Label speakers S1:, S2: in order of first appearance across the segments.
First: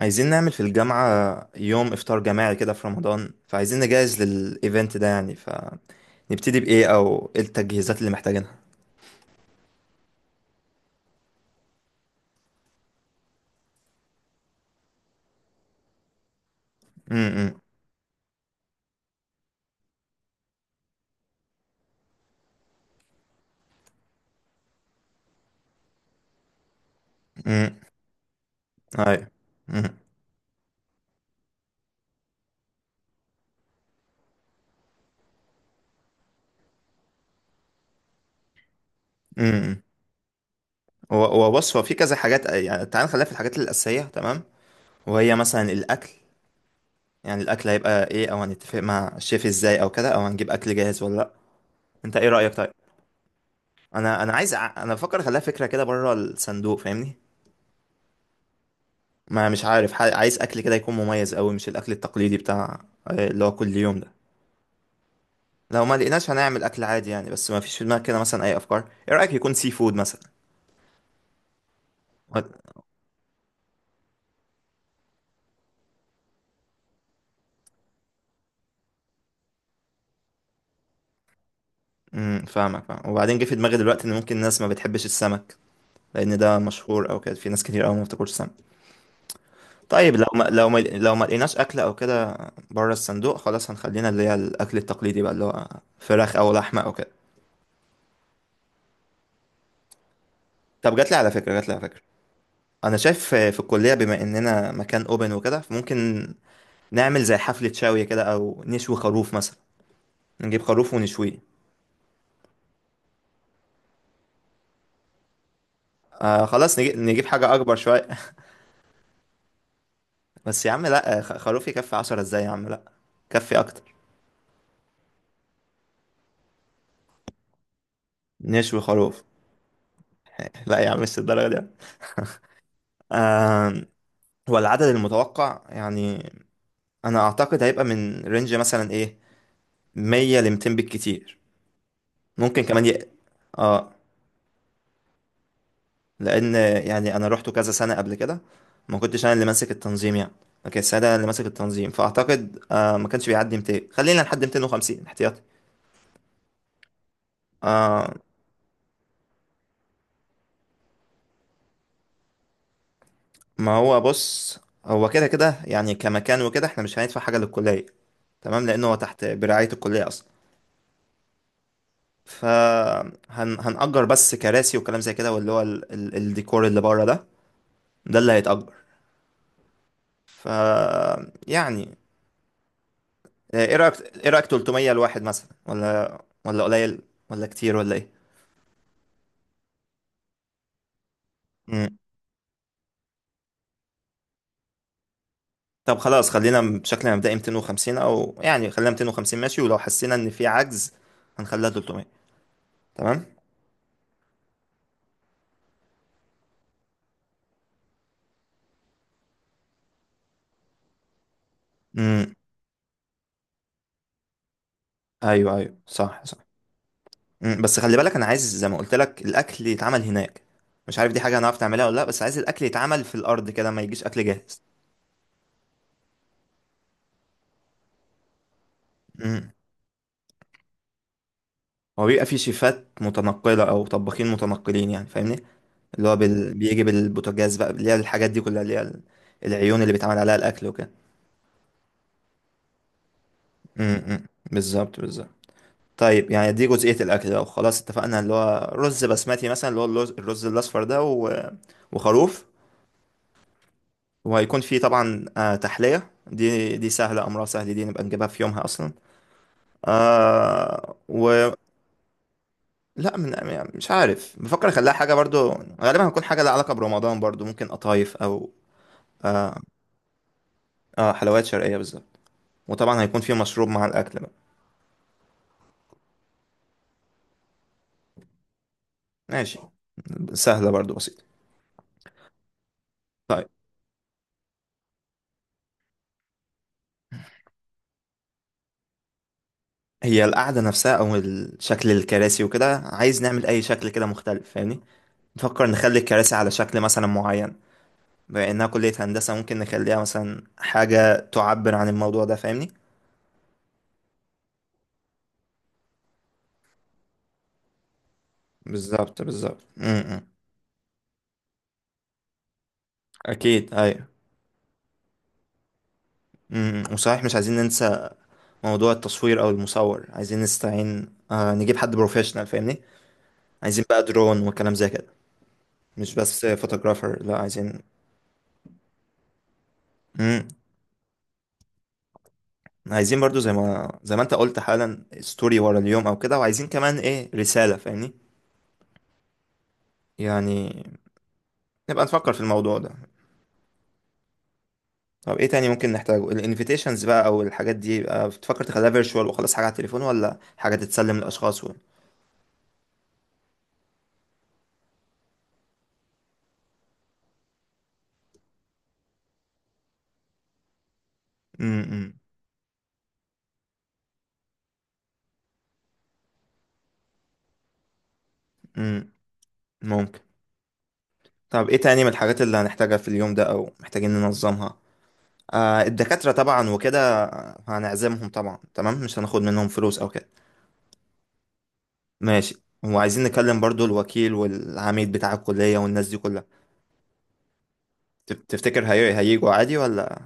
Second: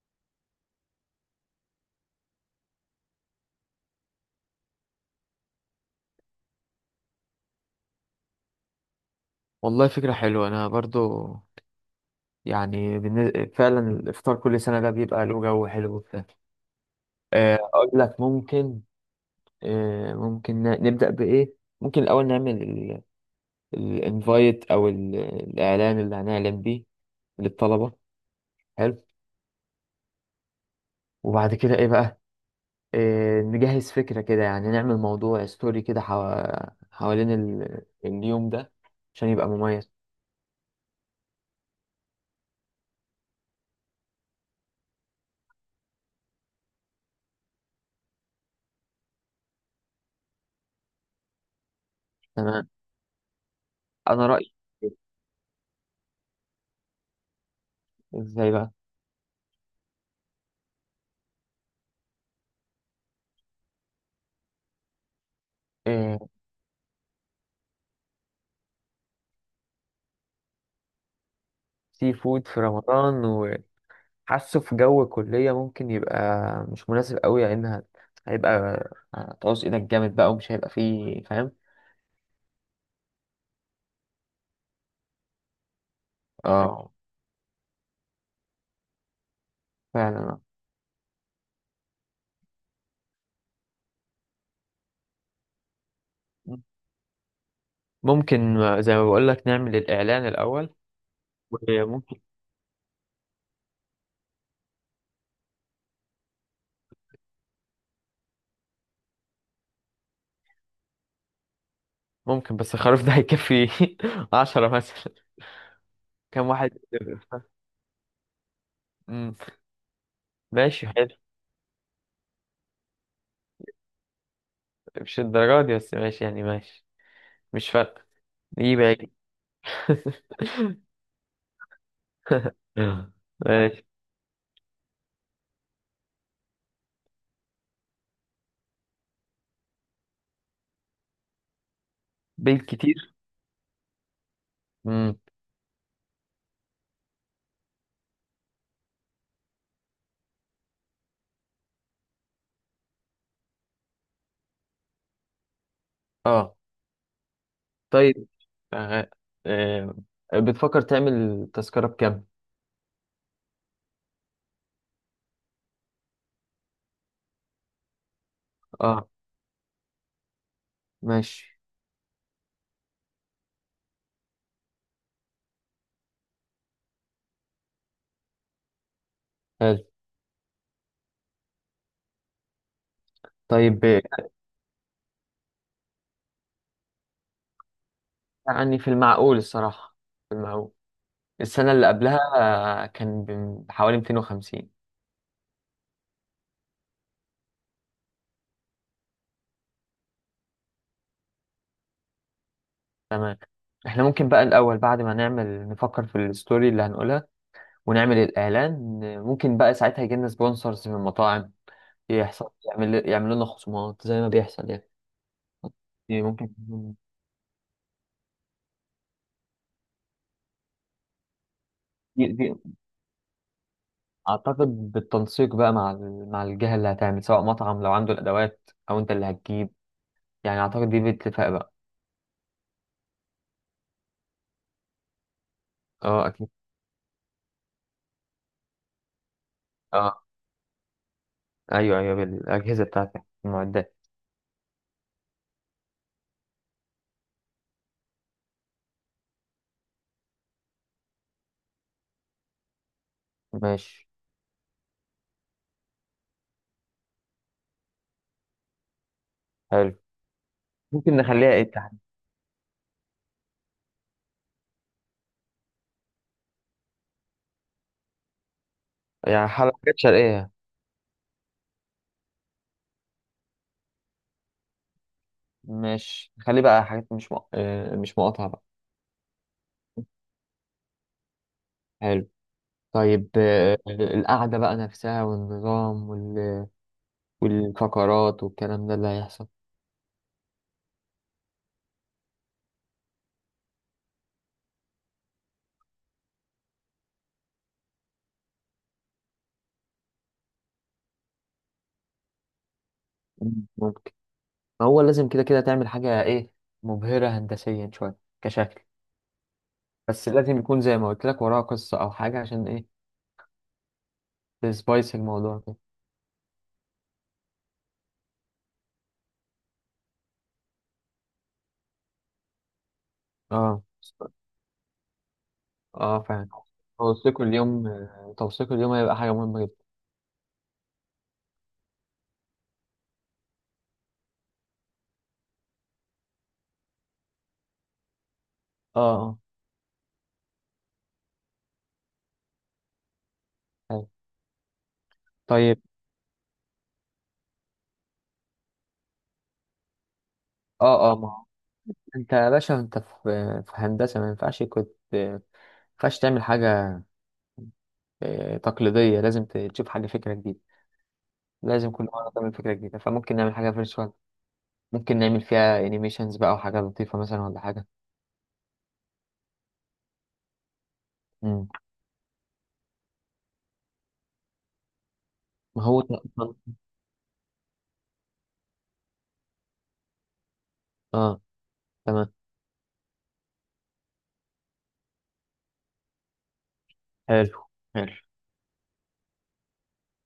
S1: عايزين نعمل في الجامعة يوم إفطار جماعي كده في رمضان، فعايزين نجهز للإيفنت ده يعني. فنبتدي بإيه أو إيه التجهيزات اللي محتاجينها؟
S2: والله فكرة حلوة. أنا برضو فعلا الإفطار كل سنة ده بيبقى له جو حلو وبتاع.
S1: امم.
S2: أقول لك ممكن. ممكن نبدأ بإيه. ممكن الأول نعمل الانفايت أو الإعلان اللي هنعلن بيه
S1: امم.
S2: للطلبة. حلو.
S1: أيوة. امم.
S2: وبعد كده إيه بقى؟ نجهز فكرة كده، يعني نعمل موضوع ستوري كده حوالين اليوم ده عشان يبقى
S1: امم.
S2: مميز.
S1: وبص، هو في كذا حاجات يعني، تعال نخليها في الحاجات الأساسية. تمام. وهي مثلا الأكل، يعني الأكل هيبقى إيه، أو هنتفق مع الشيف إزاي أو كده، أو هنجيب أكل جاهز ولا لأ؟ أنت إيه رأيك
S2: تمام.
S1: طيب؟
S2: أنا رأيي
S1: أنا
S2: إيه؟
S1: بفكر أخليها فكرة كده بره الصندوق فاهمني؟
S2: إزاي بقى؟
S1: ما مش عارف، عايز اكل كده يكون مميز قوي، مش الاكل التقليدي بتاع اللي هو كل يوم ده. لو ما
S2: آه،
S1: لقيناش هنعمل اكل عادي يعني، بس ما فيش في دماغك كده مثلا اي افكار؟ ايه رايك يكون سي فود مثلا؟
S2: سي فود في
S1: و-
S2: رمضان؟ حاسه في جو الكلية ممكن يبقى مش مناسب قوي، لأنها هيبقى هتعوز إيدك جامد بقى، ومش هيبقى فيه فاهم.
S1: امم. فاهمك فاهم، وبعدين جه في دماغي دلوقتي ان ممكن الناس ما بتحبش السمك، لان ده
S2: اه،
S1: مشهور او كده، في ناس كتير قوي ما بتاكلش سمك. طيب لو
S2: فعلا.
S1: ما لو ما لو ما لقيناش اكل او كده بره الصندوق، خلاص هنخلينا اللي هي الاكل التقليدي بقى اللي هو فراخ او لحمه او كده.
S2: ممكن زي ما بقول لك، نعمل الإعلان الأول.
S1: طب جات لي على فكره جات لي على فكره،
S2: وممكن،
S1: انا شايف في الكليه بما اننا مكان اوبن وكده، فممكن نعمل زي حفلة شاوية كده أو نشوي خروف مثلا، نجيب خروف ونشويه.
S2: ممكن بس خلاص ده هيكفي 10 مثلا.
S1: آه
S2: كم
S1: خلاص،
S2: واحد؟
S1: نجيب حاجة أكبر شوية.
S2: مم.
S1: بس يا عم
S2: ماشي، حلو.
S1: لأ، خروف يكفي عشرة إزاي؟ يا عم لأ، كفي أكتر،
S2: مش الدرجة دي، بس ماشي يعني ماشي. مش فارقة. دي
S1: نشوي
S2: باقي.
S1: خروف. لأ يا عم مش الدرجة دي.
S2: ماشي.
S1: آه. هو العدد المتوقع يعني، أنا أعتقد هيبقى من رينج مثلا إيه، مية لمتين بالكتير. ممكن كمان
S2: بالكتير.
S1: ي... اه.
S2: مم.
S1: لان، يعني انا روحته كذا سنه قبل كده، ما كنتش انا اللي ماسك التنظيم يعني، ما كانش انا اللي ماسك التنظيم. فاعتقد ما كانش بيعدي 200، خلينا لحد 250 احتياطي.
S2: اه.
S1: آه.
S2: طيب، شغال. آه، بتفكر تعمل تذكرة بكام؟
S1: ما هو بص، هو كده كده يعني كمكان وكده احنا مش هندفع حاجه للكليه، تمام، لانه هو
S2: اه.
S1: تحت برعايه الكليه اصلا.
S2: ماشي.
S1: فهنأجر بس كراسي وكلام زي كده، واللي هو ال الديكور اللي بره ده، ده اللي هيتأجر.
S2: حلو.
S1: ف يعني، ايه
S2: طيب.
S1: رايك؟ 300 لواحد مثلا، ولا قليل، ولا كتير، ولا ايه؟
S2: يعني في المعقول الصراحة، في المعقول. السنة اللي
S1: مم.
S2: قبلها كان بحوالي 250.
S1: طب خلاص خلينا بشكل مبدئي 250، او يعني خلينا 250 ماشي، ولو حسينا ان في عجز هنخليها 300. تمام.
S2: تمام. احنا ممكن بقى الأول، بعد ما نعمل نفكر في الستوري اللي هنقولها ونعمل الإعلان، ممكن بقى ساعتها يجيلنا سبونسرز من المطاعم،
S1: امم.
S2: يحصل يعملوا لنا خصومات زي ما بيحصل يعني.
S1: ايوه ايوه
S2: دي
S1: صح صح.
S2: ممكن.
S1: مم. بس خلي بالك انا عايز زي ما قلت لك الاكل يتعمل هناك، مش عارف دي حاجه هنعرف نعملها ولا لا، بس عايز الاكل يتعمل في الارض كده، ما يجيش اكل جاهز.
S2: اعتقد بالتنسيق بقى مع مع الجهه اللي هتعمل، سواء مطعم لو عنده الادوات او انت اللي
S1: امم.
S2: هتجيب. يعني اعتقد دي باتفاق بقى.
S1: هو بيبقى في شيفات متنقله او طباخين متنقلين يعني، فاهمني، اللي هو
S2: اه اكيد.
S1: بال... بيجي بالبوتاجاز بقى، اللي هي الحاجات دي كلها اللي هي العيون اللي بيتعمل
S2: اه
S1: عليها الاكل وكده.
S2: ايوه ايوه، بالاجهزه بتاعتك، المعدات.
S1: امم. بالظبط بالظبط. طيب يعني دي جزئية الأكل، لو خلاص اتفقنا اللي هو رز بسمتي مثلا اللي هو الرز الأصفر ده، و... وخروف.
S2: ماشي.
S1: وهيكون فيه طبعا تحلية، دي سهلة، أمرها سهل، دي نبقى نجيبها في يومها أصلا.
S2: حلو.
S1: آه
S2: ممكن
S1: و
S2: نخليها ايه تحت؟
S1: لا من يعني، مش عارف بفكر أخليها حاجة برضو، غالبا هتكون حاجة لها علاقة برمضان برضو، ممكن قطايف أو
S2: يعني
S1: آه,
S2: حاجه، حاجات شرقيه.
S1: آه حلويات شرقية بالظبط. وطبعا هيكون فيه مشروب مع الأكل.
S2: ماشي، خلي بقى حاجات مش مق... آه، مش مقاطعة بقى.
S1: ماشي. سهلة برضو بسيطة.
S2: حلو. طيب.
S1: طيب،
S2: القعدة بقى نفسها والنظام والفقرات والكلام ده اللي هيحصل.
S1: هي القعدة نفسها، أو شكل الكراسي وكده، عايز نعمل أي شكل كده مختلف فاهمني، نفكر نخلي الكراسي على شكل مثلا معين. بما إنها كلية هندسة ممكن نخليها مثلا حاجة تعبر عن الموضوع ده فاهمني.
S2: ممكن. ما هو لازم كده كده تعمل حاجة ايه، مبهرة هندسيا شوية كشكل.
S1: بالظبط بالظبط. م-
S2: بس
S1: م.
S2: لازم يكون زي ما قلت لك وراها قصة أو حاجة، عشان إيه،
S1: أكيد أيوة.
S2: تسبايس الموضوع كده.
S1: م- م. وصحيح مش عايزين ننسى موضوع التصوير أو المصور، عايزين نستعين نجيب حد بروفيشنال فاهمني،
S2: اه
S1: عايزين بقى درون وكلام زي كده، مش
S2: اه
S1: بس
S2: فعلا.
S1: فوتوغرافر، لا
S2: توثيق
S1: عايزين.
S2: اليوم، توثيق اليوم هيبقى حاجة مهمة جدا.
S1: عايزين برضو زي ما انت قلت حالا ستوري ورا اليوم او كده، وعايزين كمان ايه رسالة فاهمني.
S2: اه اه.
S1: يعني نبقى نفكر في الموضوع ده.
S2: حلو.
S1: طب ايه تاني
S2: طيب.
S1: ممكن نحتاجه؟ الانفيتيشنز بقى، او الحاجات دي بقى، بتفكر تخليها فيرتشوال وخلاص حاجة على التليفون، ولا حاجة
S2: اه
S1: تتسلم
S2: اه. ما هو
S1: للاشخاص و...؟
S2: انت يا باشا، انت في، في هندسة، ما ينفعش كنت ما ينفعش تعمل حاجة تقليدية. لازم تشوف حاجة، فكرة جديدة. لازم كل
S1: امم.
S2: مرة تعمل فكرة جديدة. فممكن نعمل حاجة فيرتشوال، ممكن نعمل فيها انيميشنز بقى وحاجة لطيفة مثلا، ولا حاجة.
S1: امم. ممكن. طب
S2: مم.
S1: ايه تاني من الحاجات اللي هنحتاجها في اليوم ده او محتاجين ننظمها؟
S2: ما هو ت-
S1: الدكاترة طبعا وكده، هنعزمهم طبعا، تمام، مش هناخد منهم فلوس او كده.
S2: اه. تمام.
S1: ماشي. وعايزين نكلم برضو الوكيل والعميد بتاع الكلية والناس دي كلها.
S2: حلو حلو.
S1: تفتكر هي... هيجوا عادي ولا؟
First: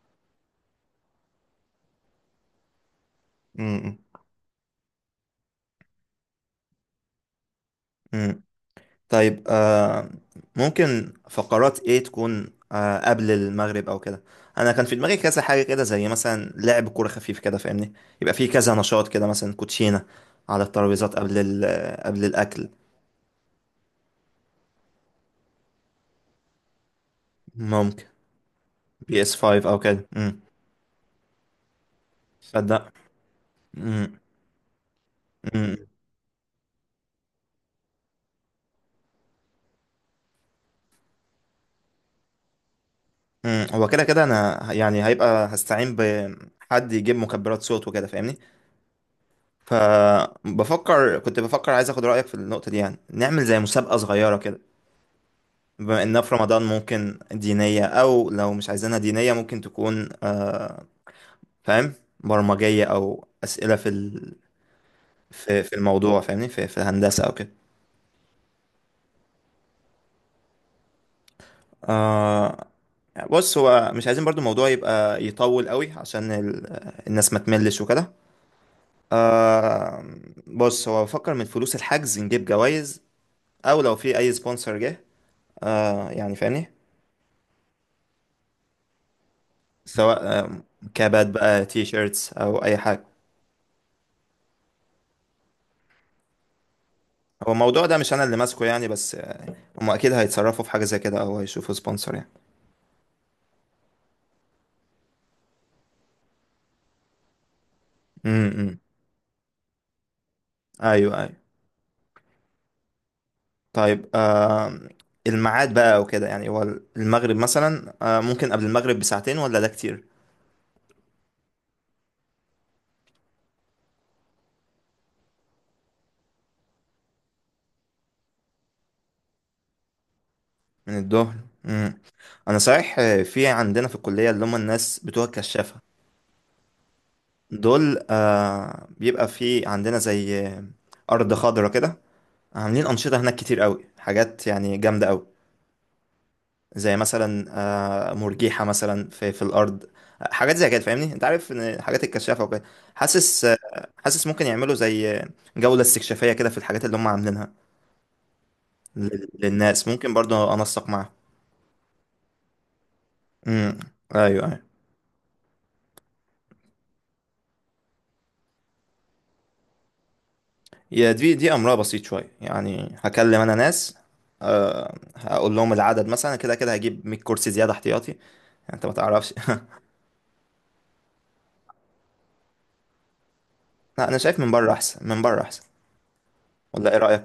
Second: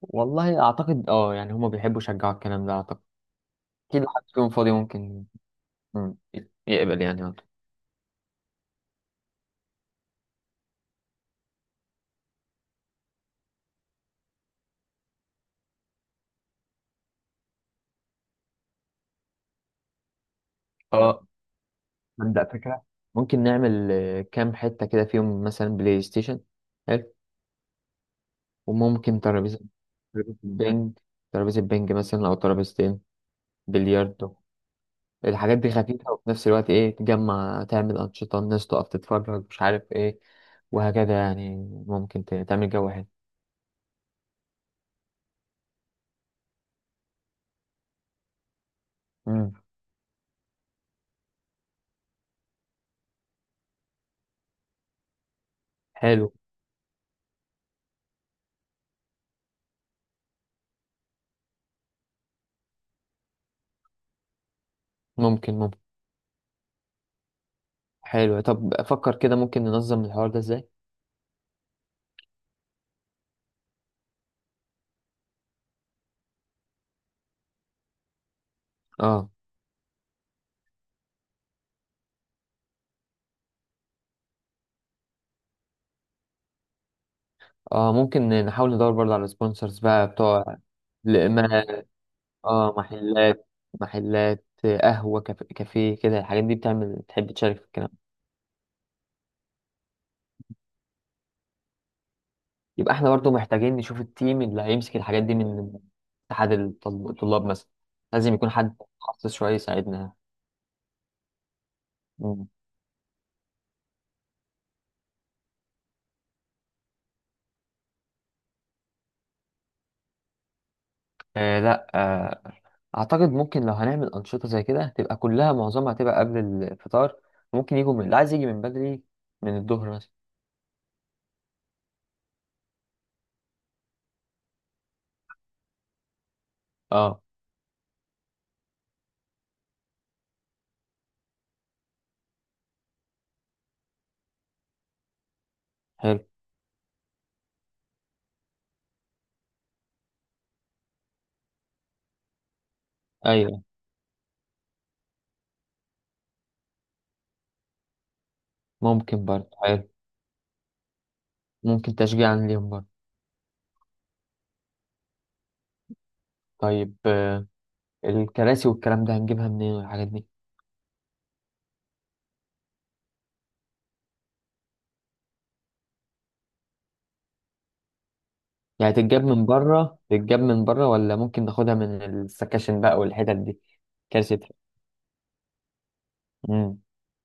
S2: والله اعتقد اه، يعني هما بيحبوا يشجعوا الكلام ده اعتقد.
S1: امم.
S2: اكيد لو حد فيهم فاضي ممكن، مم، يقبل يعني عنده.
S1: امم. طيب ممكن فقرات ايه تكون قبل المغرب او كده؟ انا كان في دماغي كذا حاجه كده، زي مثلا لعب كوره خفيف كده فاهمني، يبقى في كذا نشاط كده مثلا كوتشينه على الترابيزات
S2: اه.
S1: قبل ال... قبل
S2: نبدأ
S1: الاكل.
S2: فكرة. ممكن نعمل كام حتة كده فيهم، مثلا بلاي ستيشن. حلو.
S1: ممكن
S2: وممكن
S1: بي اس
S2: ترابيزة،
S1: 5 او كده.
S2: ترابيزة
S1: امم.
S2: بينج ترابيزة بينج مثلا، أو
S1: صدق.
S2: ترابيزتين،
S1: امم.
S2: بلياردو. الحاجات دي
S1: امم.
S2: خفيفة وفي نفس الوقت إيه، تجمع، تعمل أنشطة، الناس تقف تتفرج، مش عارف إيه، وهكذا يعني. ممكن تعمل جو حلو.
S1: امم. هو كده كده انا يعني هيبقى هستعين بحد يجيب مكبرات صوت وكده فاهمني.
S2: مم.
S1: كنت بفكر عايز اخد رأيك في النقطة دي، يعني نعمل زي مسابقة صغيرة كده، بما انها
S2: حلو.
S1: في رمضان ممكن دينية، او لو مش عايزينها دينية ممكن تكون فاهم، برمجية او اسئلة في ال...
S2: ممكن،
S1: في
S2: ممكن.
S1: الموضوع فاهمني، في الهندسة او كده.
S2: حلو. طب افكر كده، ممكن ننظم الحوار ده ازاي.
S1: آه. بص هو مش عايزين برضو الموضوع يبقى يطول قوي عشان ال... الناس ما تملش وكده.
S2: اه
S1: آه. بص هو بفكر من فلوس الحجز نجيب جوائز، او لو في اي سبونسر جه يعني فاهمني،
S2: اه. ممكن نحاول ندور برضه على سبونسرز بقى
S1: سواء
S2: بتوع.
S1: كابات
S2: ل- ما
S1: بقى تي شيرتس او
S2: اه،
S1: اي حاجه.
S2: محلات، محلات قهوة، كافيه، كده. الحاجات دي بتعمل، تحب
S1: هو
S2: تشارك في
S1: الموضوع
S2: الكلام.
S1: ده مش انا اللي ماسكه يعني، بس هم اكيد هيتصرفوا في حاجه زي كده او هيشوفوا سبونسر يعني.
S2: يبقى احنا برضه محتاجين نشوف التيم اللي هيمسك الحاجات دي من اتحاد الطلاب مثلا. لازم يكون حد
S1: امم.
S2: متخصص شوية يساعدنا.
S1: ايوه ايوه. طيب آه. الميعاد بقى وكده يعني، هو المغرب مثلا، ممكن قبل المغرب بساعتين ولا ده كتير؟
S2: لا. اعتقد ممكن، لو هنعمل انشطه زي كده تبقى كلها، معظمها هتبقى قبل الفطار. ممكن يجوا من، اللي عايز يجي من بدري، من الظهر مثلا.
S1: من الظهر. امم. انا صحيح في عندنا في الكليه اللي هم الناس بتوع الكشافه
S2: اه.
S1: دول، بيبقى في عندنا زي ارض خضراء كده، عاملين انشطه هناك كتير قوي، حاجات يعني جامده قوي،
S2: حلو.
S1: زي مثلا مرجيحة مثلا في الأرض، حاجات زي كده فاهمني، انت عارف ان الحاجات الكشافة وكده. حاسس آه،
S2: ايوه.
S1: حاسس ممكن يعملوا زي جولة استكشافية كده في الحاجات اللي هم عاملينها
S2: ممكن برضه،
S1: للناس،
S2: حلو.
S1: ممكن برضو انسق معاهم.
S2: ممكن تشجيعا ليهم برضه.
S1: امم. ايوه ايوه.
S2: طيب. الكراسي والكلام ده هنجيبها منين، والحاجات دي؟
S1: يا دي، دي امرها بسيط شوية يعني، هكلم انا ناس، هقول لهم العدد مثلا، كده كده هجيب 100 كرسي زيادة احتياطي يعني، انت ما
S2: يعني
S1: تعرفش.
S2: تتجاب من بره، ولا ممكن ناخدها من السكاشن بقى والحتت دي؟
S1: لا انا
S2: كراسي.
S1: شايف من بره احسن، من بره احسن.
S2: مم.
S1: ولا ايه رأيك؟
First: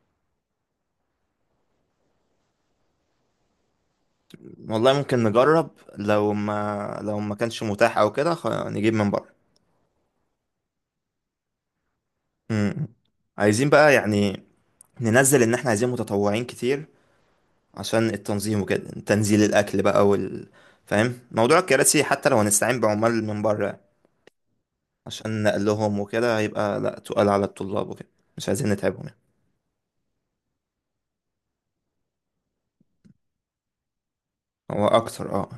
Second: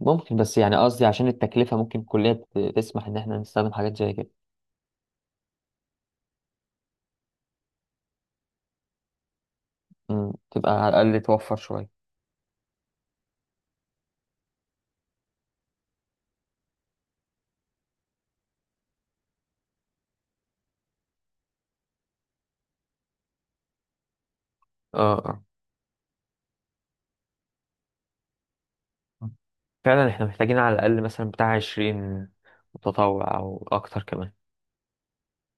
S2: ممكن، بس يعني قصدي عشان التكلفه ممكن الكليه تسمح ان احنا نستخدم حاجات زي كده.
S1: والله ممكن نجرب، لو ما كانش متاح او كده، نجيب من بره.
S2: تبقى على الاقل توفر شويه.
S1: مم. عايزين بقى يعني ننزل ان احنا عايزين متطوعين كتير عشان التنظيم وكده، تنزيل الاكل بقى فاهم موضوع الكراسي، حتى لو هنستعين بعمال من بره عشان
S2: اه.
S1: نقلهم وكده، هيبقى لا تقال على الطلاب وكده، مش عايزين نتعبهم يعني.
S2: آه. فعلا، احنا محتاجين على الأقل مثلا بتاع 20 متطوع، أو أكتر كمان.
S1: هو اكتر، اه.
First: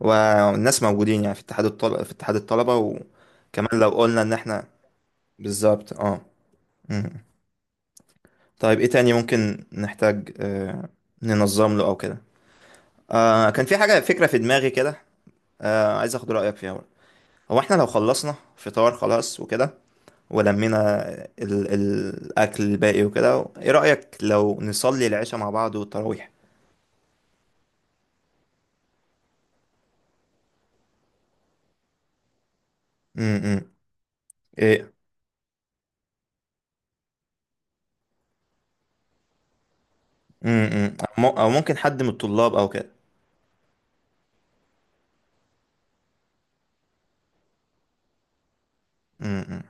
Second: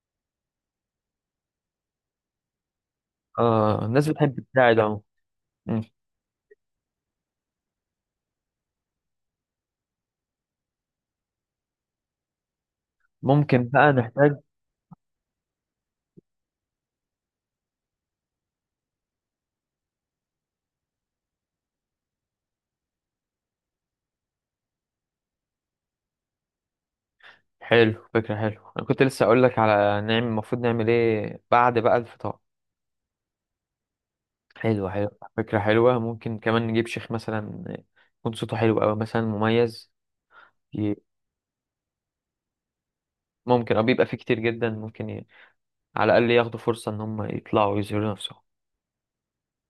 S1: والناس موجودين يعني في اتحاد الطلبة، وكمان
S2: اه.
S1: لو
S2: الناس
S1: قلنا ان
S2: بتحب
S1: احنا
S2: تساعد اهو. مم.
S1: بالظبط اه. مم. طيب ايه تاني ممكن نحتاج ننظم له او كده؟ كان
S2: ممكن
S1: في
S2: بقى
S1: حاجة فكرة في
S2: نحتاج.
S1: دماغي كده، عايز اخد رأيك فيها برضه. هو احنا لو خلصنا فطار خلاص وكده، ولمينا الاكل الباقي وكده، ايه رأيك لو نصلي العشاء مع بعض والتراويح؟
S2: حلو، فكرة حلو. أنا كنت لسه أقول لك على نعمل، المفروض نعمل إيه بعد بقى الفطار.
S1: امم.
S2: حلو
S1: ايه.
S2: حلو. فكرة حلوة. ممكن كمان نجيب شيخ مثلا، يكون صوته حلو أوي مثلا، مميز. ي-
S1: امم. او أو ممكن حد من الطلاب او كده.
S2: ممكن، أو بيبقى فيه كتير جدا ممكن ي... على الأقل ياخدوا فرصة إن هم يطلعوا ويظهروا نفسهم.
S1: امم.